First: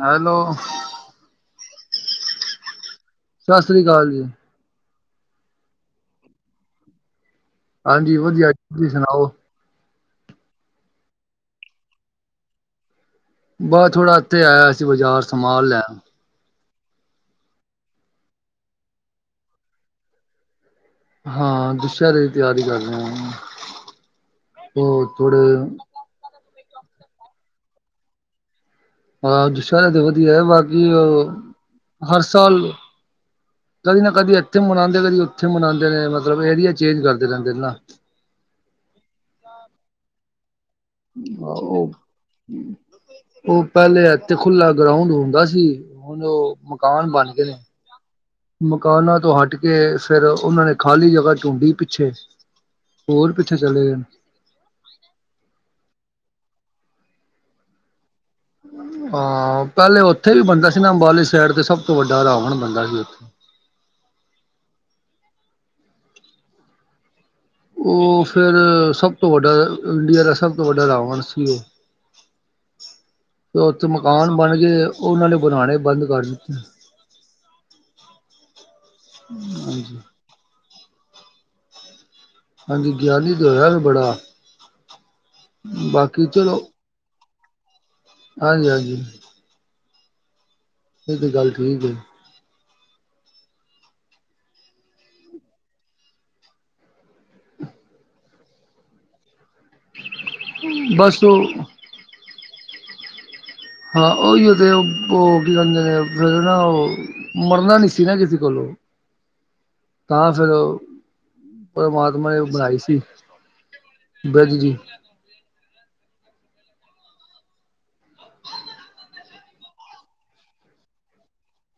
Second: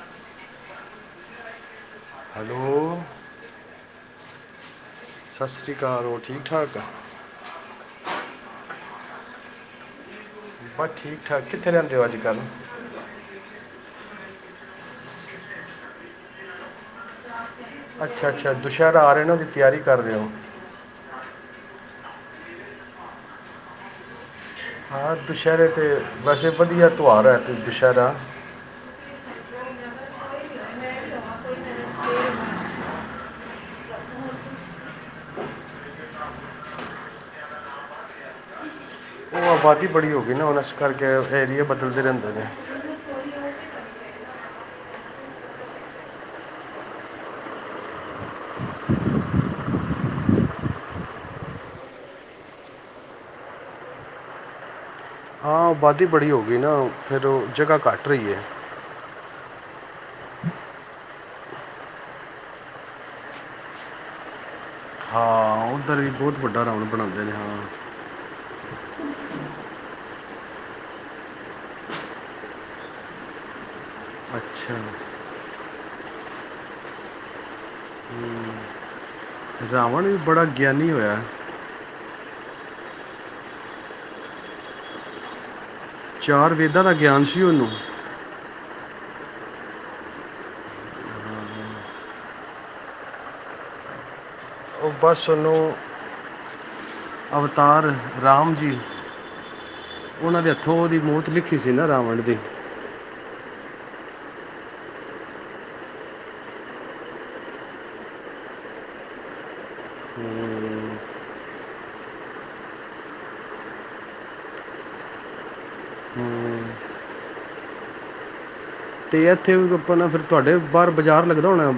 Hello. Hello. ਸਤਿ ਸ੍ਰੀ ਅਕਾਲ ਜੀ। ਸਤਿ ਸ਼੍ਰੀ ਅਕਾਲ। ਹੋਰ ਠੀਕ ਠਾਕ ਹੋ? ਹਾਂਜੀ, ਵਧੀਆ ਤੁਸੀਂ ਸੁਣਾਓ? ਬਸ ਠੀਕ- ਠਾਕ, ਕਿੱਥੇ ਰਹਿੰਦੇ ਹੋ ਅੱਜ ਕੱਲ? ਬਸ ਥੋੜਾ ਇੱਥੇ ਆਇਆ ਸੀ। ਬਾਜ਼ਾਰ ਸਮਾਨ ਲੈਨ। [unintelligible] ਅੱਛਾ-ਅੱਛਾ ਦੁਸਹਿਰ ਆ ਰਹੇ ਨਾ। ਉਹ ਦੀ ਤਿਆਰੀ ਕਰ ਰਹੇ ਹੋ? ਹਾਂ। ਦੁਸ਼ਹਿਰੇ ਦੀ ਤਿਆਰੀ ਕਰ ਰਿਹਾ ਹਾ, ਉਹ ਹਾਂ ਥੋੜੇ ਦੁਸਹਿਰੇ ਤੇ ਵੈਸੇ, ਵਧੀਆ ਤਿਉਹਾਰ ਹੈ। ਇ ਅਤੇ ਦੁਸ਼ਹਿਰਾ। ਹਾਂ, ਦੁਸਹਿਰਾ ਤੇ ਵਧੀਆ ਏ। ਬਾਕੀ ਹਰ ਸਾਲ। ਕਦੀ ਨਾ ਕਦੀ ਇੱਥੇ, ਮਨਾਉਂਦੇ ਕਦੀ ਉੱਥੇ, ਮਨਾਉਂਦੇ ਰਹੇ ਆ। ਮਤਲਬ ਏਰੀਆ ਚੇਂਜ ਕਰਦੇ ਰਹਿੰਦੇ ਨੇ, ਨਾ। ਆਬਾਦੀ ਬੜੀ ਹੋ ਗਈ, ਨਾ। ਹੁਣ ਇਸ ਕਰਕੇ, ਏਰੀਏ ਉਹ ਬਦਲਦੇ ਰਹਿੰਦੇ ਨੇ। ਉਹ, ਪਹਿਲੇ ਇਥੇ ਖੁਲਾ, ਗਰਾਉਂਡ ਹੁੰਦਾ ਸੀ। ਹੁਣ, ਉਹ ਮਕਾਨ, ਬਣ ਗਏ ਨੇ। ਮਕਾਨਾਂ ਤੋਂ ਹਟ ਕੇ। ਫੇਰ ਉਹਨਾਂ ਨੇ, ਖਾਲੀ ਜਗਾ ਢੂੰਡੀ ਪਿੱਛੇ। ਹੋਰ, ਕਿਥੇ ਚਲੇ ਗਏ। ਹਾਂ, ਆਬਾਦੀ ਬੜੀ ਹੋ ਗਈ, ਨਾ। ਫੇਰ ਉਹ ਜਗਾ ਘੱਟ ਰਹੀ ਹੈ। ਹਾਂ, ਪਹਿਲੇ ਉੱਥੇ ਵੀ ਬੰਦਾ ਸੀ, ਨਾ। ਅੰਬਾਲੇ ਸਾਈਡ ਤੇ, ਸਭ ਤੋਂ ਵੱਡਾ ਰਾਵਣ ਬੰਦਾ ਸੀ। ਹਾਂ। ਹਾਂ, ਉੱਧਰ ਵੀ ਬਹੁਤ ਵੱਡਾ, ਰਾਵਾਨ ਬਣਾਉਂਦੇ ਨੇ, ਹਨਾਂ। ਉਹ ਫੇਰ, ਸਭ ਤੋਂ ਵੱਡਾ, ਇੰਡੀਆ ਦਾ ਸਭ ਤੋਂ ਵੱਡਾ, ਰਾਵਣ ਸੀ, ਉਹ। [inaudible] ਫੇਰ ਉੱਥੇ, ਮਕਾਨ ਬਣ ਅੱਛਾ ਗਏ। ਉਹਨਾਂ ਨੇ ਬਣਾਉਣੇ ਬੰਦ ਕਰ ਦਿੱਤੇ। ਹਾਂਜੀ। ਰਾਵਣ ਵੀ, ਬੜਾ ਗਿਆਨੀ ਹੋਇਆ। ਹਾਂਜੀ। ਗਿਆਲੀ ਦਾ ਹੋਇਆ ਵੇ ਬੜਾ। ਬਾਕੀ ਚਾਰ ਵੇਦਾਂ ਦਾ, ਗਿਆਨ ਸੀ ਉਹਨੂੰ। ਹਾਂਜੀ- ਹਾਂਜੀ। ਇਹ ਤੇ, ਗੱਲ ਠੀਕ ਹੈ। ਉਹ ਬਸ, ਉਹਨੂੰ ਅਵਤਾਰ ਰਾਮ ਜੀ। ਉਹਨਾਂ ਦੇ ਹੱਥੋਂ, ਉਹਦੀ ਬਸ ਮੋਤ ਉਹ ਲਿਖੀ ਸੀ, ਨਾ। ਰਾਵਣ ਦੀ। ਹਾਂ, ਉਹੀਓ ਤੇ, ਉਹ ਕੀ ਕਿੰਦੇ ਨੇ, ਫੇਰ ਨਾ ਉਹ। ਮਰਨਾ ਨੀ ਸੀ, ਨਾ। ਕਿਸੇ ਕੋਲੋਂ। ਤਾਂ ਫੇਰ ਔ, ਹੂੰ। ਪਰਮਾਤਮਾ ਨੇ ਬਣਾਈ ਸੀ। ਬਸ ਜੀ। ਹੂ [unintelligible] ਅਤੇ ਇੱਥੇ ਆਪਾਂ ਨਾ ਫਿਰ ਤੁਹਾਡੇ ਬਾਹਰ ਬਾਜ਼ਾਰ ਲੱਗਦਾ ਹੋਣਾ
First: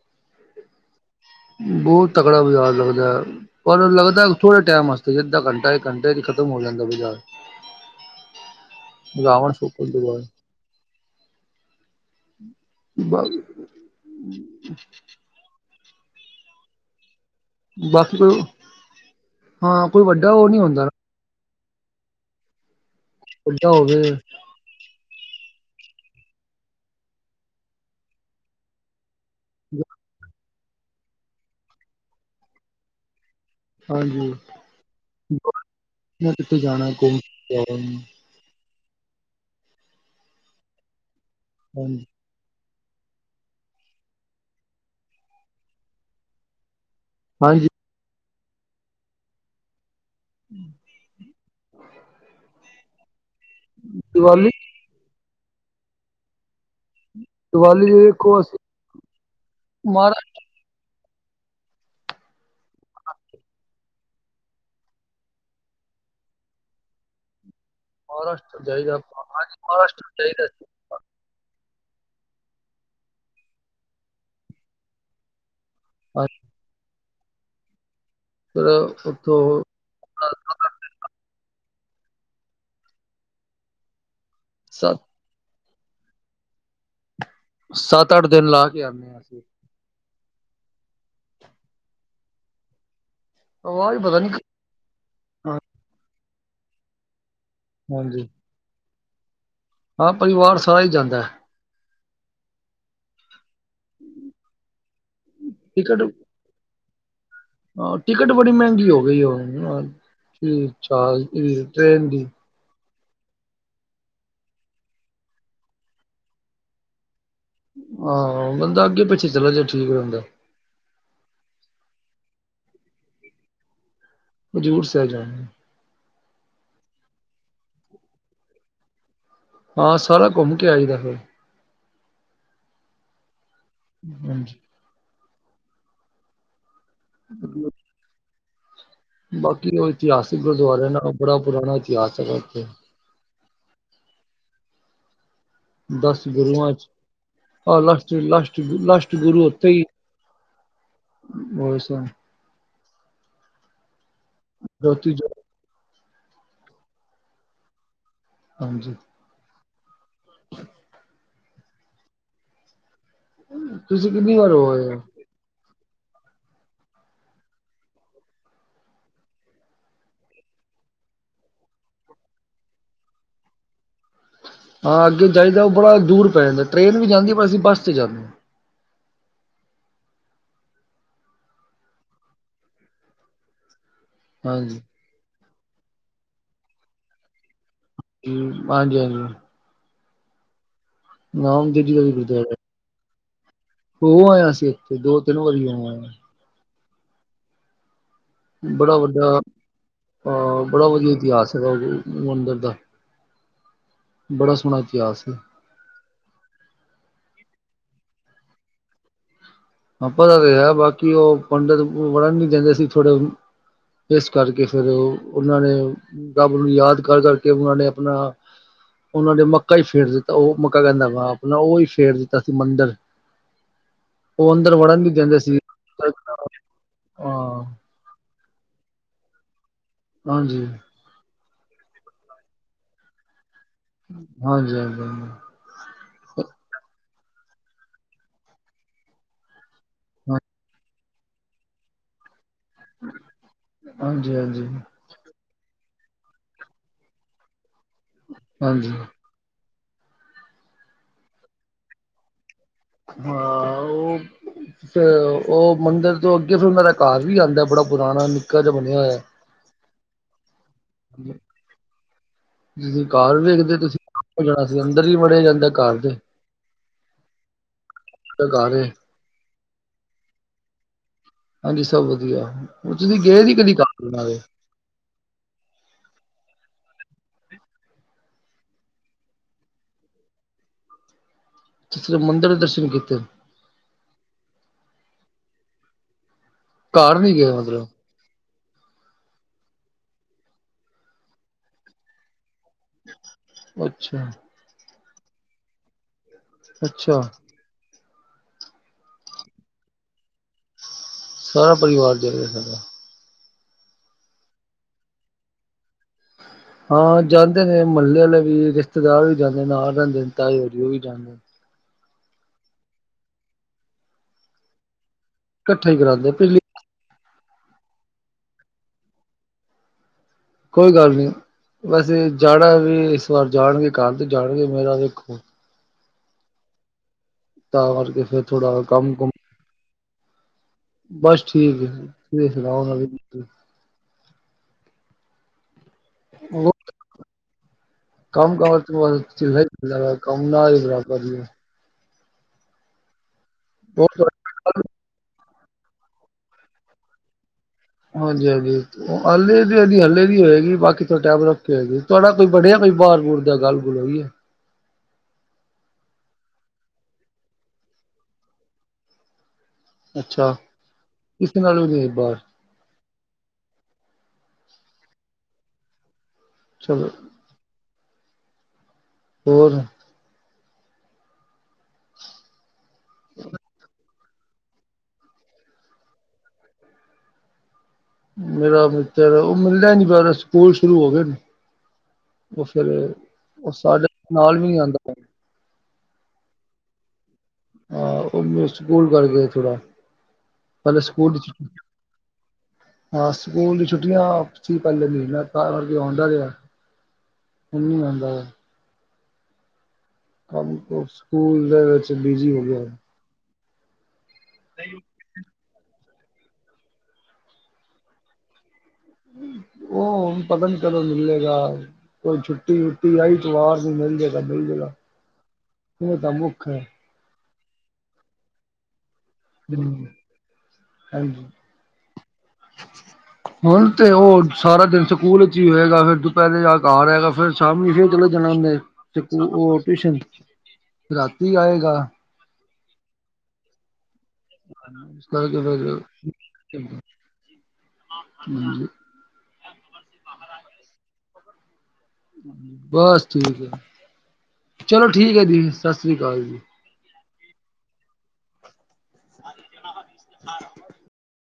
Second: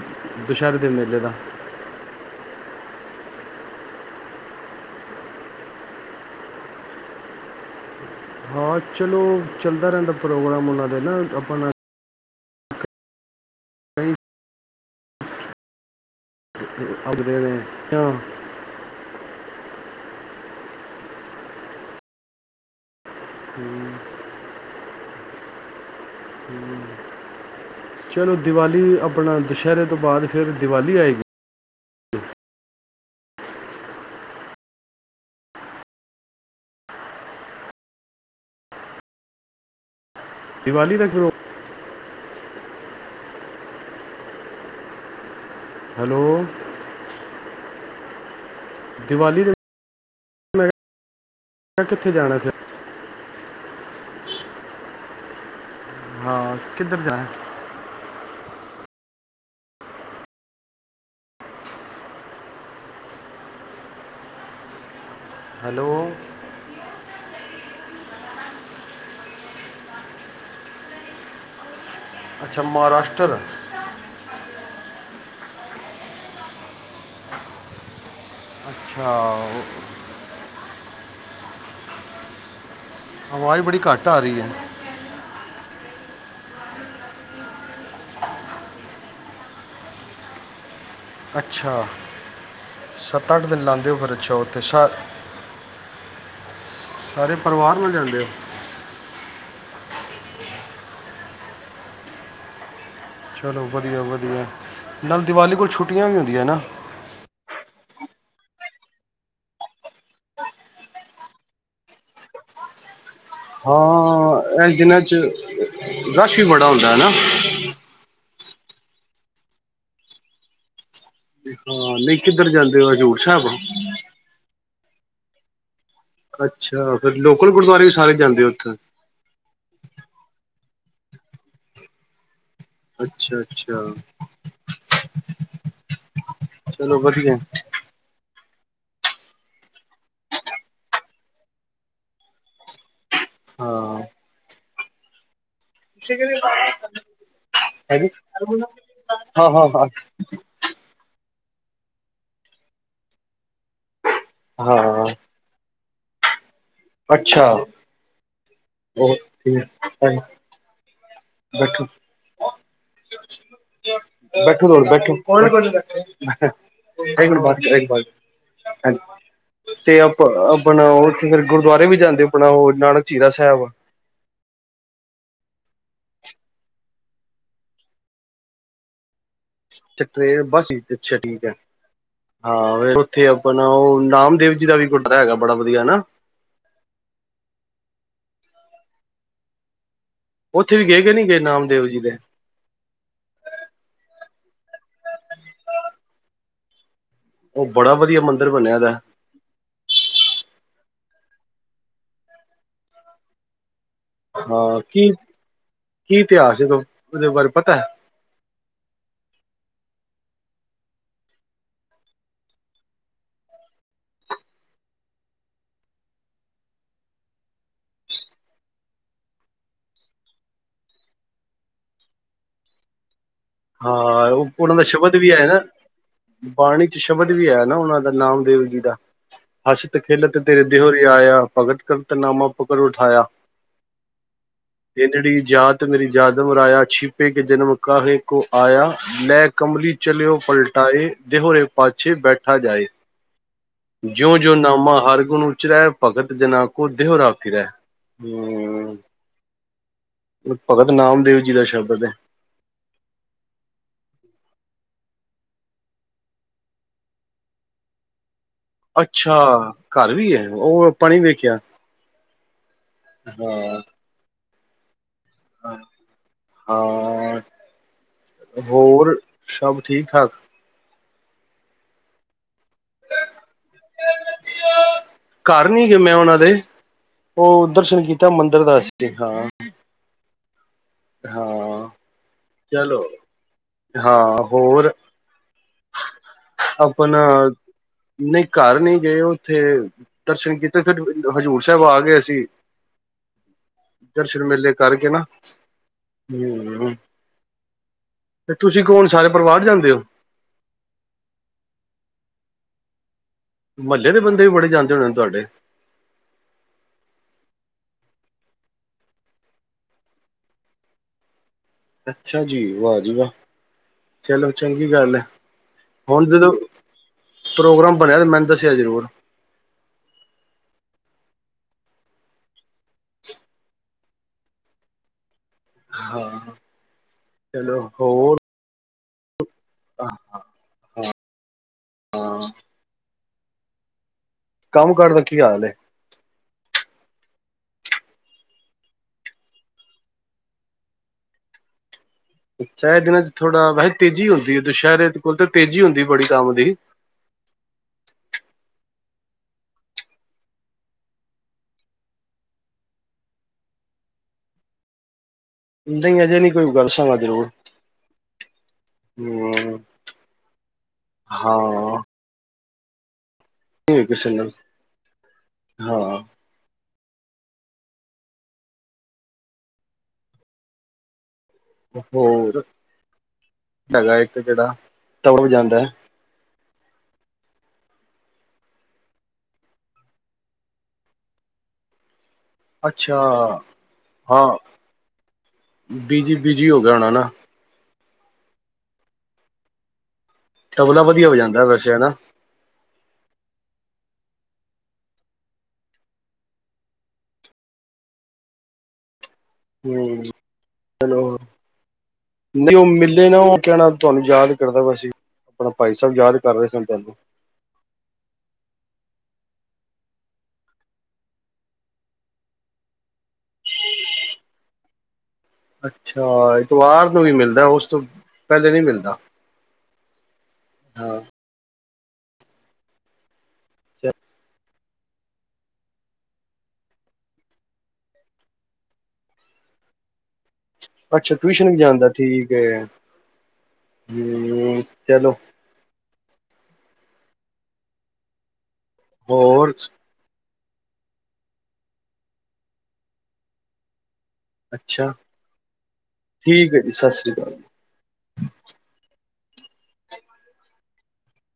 ਦੁਸਹਿਰੇ ਦੇ ਮੇਲੇ ਦਾ ਬਹੁਤ ਤਕੜਾ ਬਜਾਰ ਲੱਗਦਾ ਹੈ ਪਰ ਲੱਗਦਾ ਥੋੜੇ, ਟਾਈਮ ਵਾਸਤੇ ਸੀ। ਅੱਧਾ ਘੰਟਾ, ਇੱਕ ਘੰਟੇ ਚ ਖਤਮ ਹੋ ਜਾਂਦਾ ਬਾਜ਼ਾਰ। ਹਾਂ, ਚਲੋ ਰਾਵਣ ਚੱਲਦਾ ਸ਼ੋਪਨ ਤੋਂ ਰਹਿੰਦਾ ਪ੍ਰੋਗਰਾਮ, ਉਹਨਾਂ ਦੇ ਨਾ ਆਪਣਾ। ਬਾ- ਕਈ ਅੱਗ ਦੇਵੇ। ਬਾਕੀ ਕੋਈ, ਹਾਂ ਕੋਈ, ਵੱਡਾ ਉਹ ਨਹੀਂ ਹੁੰਦਾ। ਉੁੱਚਾ ਹੋਵੇ। ਹੂੰ [unintelligible] ਚਲੋ ਦਿਵਾਲੀ ਆਪਣਾ, ਦੁਸਹਿਰੇ ਤੋਂ ਬਾਅਦ, ਫੇਰ ਦਿਵਾਲੀ ਆਏਗੀ। ਹਾਂਜੀ, ਮੈਂ ਕਿਥੇ ਜਾਣਾ [unintelligible] ਦੀਵਾਲੀ ਦਾ ਜੋ ਹਾਂਜੀ ਹੈਲੋ ਹਾਂਜੀ ਦੀਵਾਲੀ ਦੇ [inaudible] ਮੈਂ ਕਿੱਥੇ ਜਾਣਾ ਫਿਰ ਦਿਵਾਲੀ ਹਾਂ ਕਿੱਧਰ ਜਾਣਾ ਦੀਵਾਲੀ ਜ ਦੇਖੋ ਅਸੀਂ ਮਹਾਰਾਜ ਹੈਲੋ ਮਹਾਰਾਸ਼ਟਰ ਜਾਇਦਾ ਆਪਾ ਅਜ ਮਹਾਰਾਸ਼ਟਰ ਜਾਇਦਾ ਸੀ ਅੱਛਾ ਮਹਾਰਾਸ਼ਟਰ ਅੱਛ ਫਿਰ ਅੱਛਾ ਉੱਥੋਂ ਆਵਾਜ਼ ਬੜੀ ਘੱਟ ਆ ਰਹੀ ਹੈ ਸਤ ਸੱਤ ਅੱਠ ਦਿਨ ਲਾ ਕੇ ਆਉਂਦੇ ਹਾਂ ਅਸੀਂ ਅੱਛਾ ਸੱਤ ਅੱਠ ਦਿਨ ਲਉਦੇ ਹੋ ਆਵਾਜ਼ ਫਿਰ ਪਤਾ ਨੀ ਅੱਛਾ ਉੱਥੇ ਸਾਰ ਹਾਂ ਸਾਰੇ ਪਰਿਵਾਰ ਮਿਲ ਜਾਂਦੇ ਹਾਂਜੀ ਹੇ ਹਾਂ ਪਰਿਵਾਰ ਸਾਰਾ ਹੀ ਜਾਂਦਾ ਹੈ ਚਲੋ ਵਧੀਆ ਵਧੀਆ ਨਾਲ ਦੀਵਾਲੀ ਕੋਲ ਛੁੱਟੀਆਂ ਟਿਕਟ ਵੀ ਹੁੰਦੀਆਂ ਨਾ ਹਾਂ ਟਿਕਟ ਬੜੀ ਮਹਿੰਗੀ ਹੋ ਗਈ ਹੈ ਹੁਣ ਜਹਾਜ ਟ੍ਰੇਨ ਦੀ ਹਾਂ ਇਸ ਦਿਨਾਂ 'ਚ ਰਸ਼ ਵੀ ਬੜਾ ਹੁੰਦਾ ਹੈ ਨਾ ਆਹੋ ਬੰਦਾ ਅੱਗੇ ਪਿੱਛੇ ਚਲਾ ਜੇ ਠੀਕ ਰਹਿੰਦਾ ਹਾਂ ਨਹੀਂ ਕਿੱਧਰ ਜਾਂਦੇ ਹੋ ਹਜ਼ੂਰ ਸਾਹਿਬ ਹਜੁਰ ਸਾਹਿਬ ਜਾਨੇ ਅੱਛਾ ਫੇਰ ਲੋਕਲ ਗੁਰਦੁਆਰੇ ਵੀ ਸਾਰੇ ਜਾਂਦੇ ਉੱਥੇ। ਹਾਂ ਸਾਰਾ ਘੁੰਮ ਕੇ ਆਈਦਾ ਫਿਰ ਅੱਛਾ ਅੱਛਾ ਹਾਂਜੀ ਚਲੋ ਵਧੀਆ ਬਾਕੀ ਉਹ ਇਤਿਹਾਸਿਕ ਗੁਰਦੁਆਰੇ ਨਾਲ ਬੜਾ ਪੁਰਾਣਾ ਇਤਿਹਾਸ ਹੈਗਾ ਉੱਥੇ ਹਾਂ ਦਸ ਗੁਰੂਆਂ ਚ ਹਾਂ ਹੈਂਜੀ? ਲਾਸਟ ਲਸਟ ਲਾਸਟ ਗੁਰੂ ਹਾਂ ਉਥੇ ਹਾਂ ਹੀ ਹਾਂ ਹੋਈ ਸਨ ਹਾਂ ਜੋਤੀ ਜੋ ਅੱਛਾ ਹਾਂਜੀ ਉਹ ਠੀਕ ਹੈ। ਬੈਠੋ, ਤੁਸੀਂ ਕਿੰਨੀ ਵਾਰ ਹੋ ਆਏ ਹੋ ਬੈਠੋ, ਬੈਠੋ। [unintelligible] ਤੇ ਆਪ ਆਪਣਾ ਉਥੇ ਫੇਰ ਗੁਰਦੁਆਰੇ ਵੀ ਜਾਂਦੇ, ਆਪਣਾ ਉਹ ਨਾਨਕ ਝੀਰਾ ਸਾਹਿਬ। ਹਾਂ ਅੱਗੇ ਜਾਈਦਾ ਉਹ ਬੜਾ ਦੂਰ ਪੈ ਜਾਂਦਾ ਟ੍ਰੇਨ ਵੀ ਜਾਂਦੀ ਪਰ ਅਸੀਂ ਬੱਸ ਚ ਜਾਂਦੇ ਹਾਂ ਅੱਾ ਟਰੇਨ ਬਸ ਅੱਛਾ ਠੀਕ ਹੈ ਹਾਂ ਉੱਥੇ ਆਪਣਾ ਉਹ ਨਾਮਦੇਵ ਜੀ ਦਾ ਹਾਂਜੀ ਵੀ ਕੁਟਰਾ ਹੈਗਾ ਬੜਾ ਵਧੀਆ ਨਾ ਹਾਂਜੀ ਹਾਂਜੀ ਉੱਥੇ ਵੀ ਗਏ ਗ ਨੀ ਗਏ ਨਾਮ ਨਾਮਦੇਵ ਦੇਜੀ ਜੀ ਦਾ ਵੀ ਦੇ ਗੁਰਦੁਆਰਾ ਹੋ ਆਇਆ ਅਸੀਂ ਇੱਥੇ ਦੋ ਤਿੰਨ ਵਾਰੀ ਹੋ ਆਏਆਾਂ। ਉਹ ਬੜਾ ਵਧੀਆ ਮੰਦ ਬੜਾ ਵੱਡਾ ਅਹ ਬੜਾ ਵਧੀਆ ਇਤਿਹਾਸ ਹੈਗਾ ਉਹ ਮੰਦਿਰ ਦਾ ਬੜਾ ਸੋਹਣਾ ਹਾਂ ਕੀ ਇਤਿਹਾਸ ਹੈ। ਕੀ ਇਤਿਹਾਸ ਏ ਉਹਦੇ ਬਾਰੇ ਪਤਾ ਹੈ ਹਾਂ ਪਤਾ ਤੇ ਹੈ ਬਾਕੀ ਉਹ ਪੰਡਿਤ ਵੜਨ ਨੀ ਜਾਂਦੇ ਸੀ ਥੋੜੇ ਇਸ ਕਰਕੇ, ਫਿਰ ਉਹਨਾਂ ਨੇ ਰੱਬ ਨੂੰ ਯਾਦ ਕਰ ਕਰਕੇ, ਉਹਨਾਂ ਨੇ ਆਪਣਾ ਉਹਨਾਂ ਨੇ ਮੱਕਾ ਈ ਫੇਰ ਦਿੱਤਾ, ਉਹ ਮੱਕਾ ਕਹਿੰਦਾ ਵਾ, ਆਪਣਾ ਉਹ ਹੀ ਫੇਰ ਦਿੱਤਾ ਸੀ ਮੰਦਿਰ ਹਾਂ, ਉਹ ਅੰਦਰ ਉਹਨਾਂ ਦਾ ਵੜਨ ਨੀ ਸ਼ਬਦ ਵੀ ਦਿੰਦੇ ਹੈ ਸੀ। ਨਾ ਬਾਣੀ ਚ ਸ਼ਬਦ ਵੀ ਹਾਂ ਹੈ ਨਾ, ਉਹਨਾਂ ਦਾ ਨਾਮਦੇਵ ਜੀ ਦਾ ਹਸਤ ਖੇਲਤ ਤੇਰੇ ਹਾਂਜੀ ਦੇਹੁਰੇ ਆਇਆ, ਭਗਤ ਕਰਤ ਨਾਮਾ ਪਕਰ ਉਠਾਇਆ। ਹਾਂਜੀ ਹਾਂਜੀ ਹੀਨੜੀ ਜਾਤ, ਮੇਰੀ ਜਾਦਮ ਰਾਇਆ, ਛਿਪੇ ਕੇ ਜਨਮ ਕਾਹੇ ਕੋ ਆਇਆ, ਲੈ ਕਮਲੀ ਚਲਿਓ ਪਲਟਾਇ, ਦੇਹੁ ਪਾਛੈ, ਬੈਠਾ ਜਾਏ। ਹਾਂਜੀ ਹਾਂਜੀ ਜਿਉ -ਜਿਉ ਹਾਂਜੀ ਨਾਮਾ, ਹਰਿ ਗੁਣ ਉਚਰੈ। ਭਗਤ ਜਨਾਂ ਕਉ ਦੇਹੁਰਾ ਫਿਰੈ, ਹਾਂਜੀ ਹਮ ਭਗਤ ਨਾਮਦੇਵ ਜੀ, ਦਾ ਸ਼ਬਦ ਹੈ। ਹਾਂ, ਉਹ ਤੇ ਉਹ ਮੰਦਿਰ ਤੋਂ ਅੱਗੇ, ਫਿਰ ਉਹਨਾਂ ਦਾ ਘਰ ਵੀ ਆਉਂਦਾ, ਬੜਾ ਪੁਰਾਣਾ ਜਿਹਾ ਬਣਿਆ ਹੋਇਆ। ਅੱਛਾ, ਘਰ ਵੀ ਹੈ, ਉਹ ਆਪਾਂ ਨੀ ਵੇਖਿਆ। ਤੁਸੀਂ ਘਰ ਵੇਖਦੇ, ਹਾਂ ਤੁਸੀਂ ਜਾਣਾ ਸੀ, ਅੰਦਰ ਵੀ ਹੀ ਬੜੇ ਜਾਂ ਹਾਂ [unintelligible] ਹੋਰ ਸਭ ਠੀਕ ਠਾਕ ਹਾਂਜੀ, ਸਭ ਵਧੀਆ ਹੁਣ ਤੁਸੀਂ ਗਏ ਨੀ ਕਦੀ ਘਰ ਉਹਨਾਂ ਦੇ ਘਰ ਨੀ ਗਿਆ ਮੈ, ਉਹਨਾਂ ਦੇ ਉਹ, ਦਰਸ਼ਨ ਕੀਤਾ ਮੰਦਿਰ ਦਾ ਅਸੀਂ, ਹਾਂ। ਹਾਂ। ਤੇ ਫਿਰ, ਮੰਦਿਰ ਦੇ ਦਰਸ਼ਨ ਚਲੋ ਕੀਤੇ ਹਾਂ, ਹੋਰ? ਘਰ ਆਪਣਾ ਨੀ ਗਏ ਮਤਲਬ ਨਹੀਂ ਘਰ ਨਹੀਂ ਗਏ, ਉੱਥੇ ਦਰਸ਼ਨ ਕੀਤੇ, ਫਿਰ ਹਜ਼ੂਰ ਸਾਹਿਬ ਆ ਗਏ ਅਸੀਂ। ਅੱਛਾ ਦਰਸ਼ਨ ਮੇਲੇ ਕਰਕੇ ਨਾ, ਹਮ। ਅੱਛਾ ਤੇ ਤੁਸੀਂ ਕੌਣ, ਸਾਰੇ ਪਰਿਵਾਰ ਜਾਂਦੇ ਹੋ? ਸਾਰਾ ਪਰਿਵਾਰ ਜਾ ਰਿਹਾ ਸਾਡਾ ਮੁਹੱਲੇ ਦੇ ਬੰਦੇ ਵੀ, ਬੜੇ ਜਾਂਦੇ ਹੋਣੇ ਨੇ, ਤੁਹਾਡੇ? ਹਾਂ ਜਾਂਦੇ ਨੇ, ਮੁਹੱਲੇ ਵਾਲੇ ਵੀ, ਰਿਸ਼ਤੇਦਾਰ ਵੀ ਜਾਂਦੇ ਨੇ, ਨਾਲ ਰਹਿੰਦੇ ਨੇ ਤਾਏ ਹੋਰੀ, ਉਹ ਵੀ ਜਾਂਦੇ ਨੇ। ਅੱਛਾ ਜੀ, ਵਾਹ ਜੀ ਵਾਹ, ਚਲੋ ਚੰਗੀ ਗੱਲ ਹੈ? ਇਕੱਠੇ ਹੀ ਹੁਣ ਕਰਾਉਂਦੇ ਜਦੋਂ ਪਿਛਲੀ ਪ੍ਰੋਗਰਾਮ ਬਣਿਆ, ਤੇ ਮੈਨੂੰ ਦੱਸਿਆ ਜ਼ਰੂਰ। ਕੋਈ ਗੱਲ ਨੀ, ਵੈਸੇ ਜਾਣਾ ਵੀ ਇਸ ਵਾਰ ਜਾਣਗੇ, ਘਰ ਦੇ ਜਾਣਗੇ, ਮੇਰਾ ਵੇਖੋ। ਹਾਂ। ਚਲੋ ਤਾਂ ਕਰਕੇ, ਹੋਰ ਫੇਰ ਥੋੜਾ ਕੰਮ -ਕੁੰਮ। ਹਾਂ- ਹਾਂ। ਬਸ ਠੀਕ ਹੈ, ਤੁਸੀਂ ਸੁਣਾਉ, ਨਵੀ ਤਾਜੀ? ਕੰਮ -ਕਾਰ ਦਾ, ਕੀ ਹਾਲ ਏ? [unintelligible] ਕੰਮ ਕਾਰ ਚ [unintelligible] ਕੰਮ ਨਾ ਬ ਕਰ ਐ ਦਿਨਾਂ ਚ ਥੋੜਾ ਵੈਸੇ ਹੋਰ ਤੇਜ਼ੀ ਹੁੰਦੀ, ਤੁਹਾਡੇ ਦੁਸਹਿਰੇ ਕੋਲ ਤਾਂ ਤੇਜ਼ੀ ਹੁੰਦੀ ਬੜੀ ਕੰਮ ਦੀ। ਹਾਂਜੀ -ਹਾਂਜੀ। ਉਹ ਹੱਲੇ ਨੀ, ਹੱਲੇ ਨੀ ਹੋਏਗੀ, ਬਾਕੀ ਤਾਂ ਟਾਈਮ ਰੱਖ ਕੇ ਹੋਏਗੀ। ਤੁਹਾਡਾ ਕੋਈ ਬਣਿਆ ਕੋਈ ਬਾਹਰ- ਬੁਹਰ ਦਾ ਗੱਲ -ਗੁਲ ਹੋ ਗਈ ਹੈ। ਨਹੀ ਹਜੇ ਨੀ, ਕੋਈ ਦੱਸਾਂਗਾ ਜਰੂਰ। ਅੱਛਾ, ਕਿਸੇ ਨਾਲ ਵੀ ਨਹੀਂ ਬਾਹਰ ਨਹੀਂ ਹੋਈ ਕਿਸੀ ਨਾਲ,, ਹਾਂ। ਚਲੋ ਹੋਰ? [unintelligible] [inaudible] ਹੈਗਾ ਇੱਕ ਜਿਹੜਾ, [unintelligible] ਮੇਰਾ ਮਿੱਤਰ ਉਹ ਮਿਲਦਾ ਨੀ ਪਿਆ ਓਹਦੇ ਸਕੂਲ ਸ਼ੁਰੂ ਹੋ ਗਏ। ਉਹ ਫੇਰ ਅੱਛਾ ਉਹ ਸਾਡੇ ਹਾਂ ਨਾਲ ਵੀ ਨੀ ਜਾਂਦਾ। ਬਿਜੀ ਬਿਜੀ ਹੋ ਗਿਆ ਹੋਣਾ ਨਾ। ਹਾਂ ਓਹੀਓ ਸਕੂਲ ਚੱਲ ਗਏ ਥੋੜਾ, ਪਹਿਲ ਤਬਲਾ ਵਧੀਆ ਹੋ ਸਕੂਲ ਛੁ ਜਾਂਦਾ ਵੈਸੇ ਹਨਾ। ਹਾਂ, ਸਕੂਲ ਦੀ ਛੁੱਟੀਆਂ ਸੀ ਪਹਿਲੇ, ਮਹੀਨਾ ਤਾਂ ਕਰਕੇ ਆਉਂਦਾ ਰਿਹਾ। ਹੁਣ ਨੀ ਆਂਦਾ ਓ। [unintelligible] [unintelligible] ਚਲੋ ਸਕੂਲ ਦੇ ਵਿੱਚ ਬਿਜੀ ਹੋ ਗਿਆ। ਨੀ ਉਹ ਕਹਿਣਾ ਤੁਹਾਨੂੰ ਯਾਦ ਕਰਦਾ ਪਿਆ ਸੀਂ, ਆਪਣਾ ਭਾਈ ਸਾਹਿਬ ਯਾਦ ਕਰ ਰਹੇ ਸੀ ਮੈਂ ਤੁਹਾਨੂੰ। ਉਹ ਪਤ ਨੀ ਕਦੋਂ ਮਿਲੇਗਾ। ਕੋਈ ਛੁੱਟੀ ਵੁੱਟੀ ਆਈ ਤਿਓਹਾਰ ਨੂੰ ਮਿਲ ਜੇ ਜੇਗਾ ਮਿਲ ਜੇਗਾ। ਇਹ ਅੱਛਾ ਤਾਂ ਮੁੱਖ ਹੈ ਐਤਵਾਰ ਨੂੰ ਵੀ ਮਿਲਦਾ ਉਸ ਤੋਂ ਪਹਿਲੇ ਨੀ ਮਿਲਦਾ। ਹਾਂ ਹਾਂਜੀ। [unintelligible] ਹੁਣ ਤੇ ਉਹ ਸਾਰਾ ਦਿਨ ਸਕੂਲ ਚ ਹੀ ਹੋਏਗਾ ਫਿਰ ਦੁਪਹਿਰੇ ਜਾ ਕੇ ਹੈਗਾ ਫਿਰ ਸ਼ਾਮੀ ਫਿਰ ਚਲੇ ਜਾਣਾ, ਉਹ ਟਿਊਸ਼ਨ ਤੇ। ਅੱਛਾ ਟਿਊਸ਼ਨ ਵੀ ਜਾਂਦਾ ਠੀਕ ਐ। [unintelligible] ਹੋਰ ਬਸ ਠੀਕ ਐ। ਅੱਛਾ, ਸ੍ਰੀ ਅਕਾਲ ਠੀਕ ਐ ਜੀ ਸਤਿ ਸ਼੍ਰੀ ਅਕਾਲ। [unintelligible]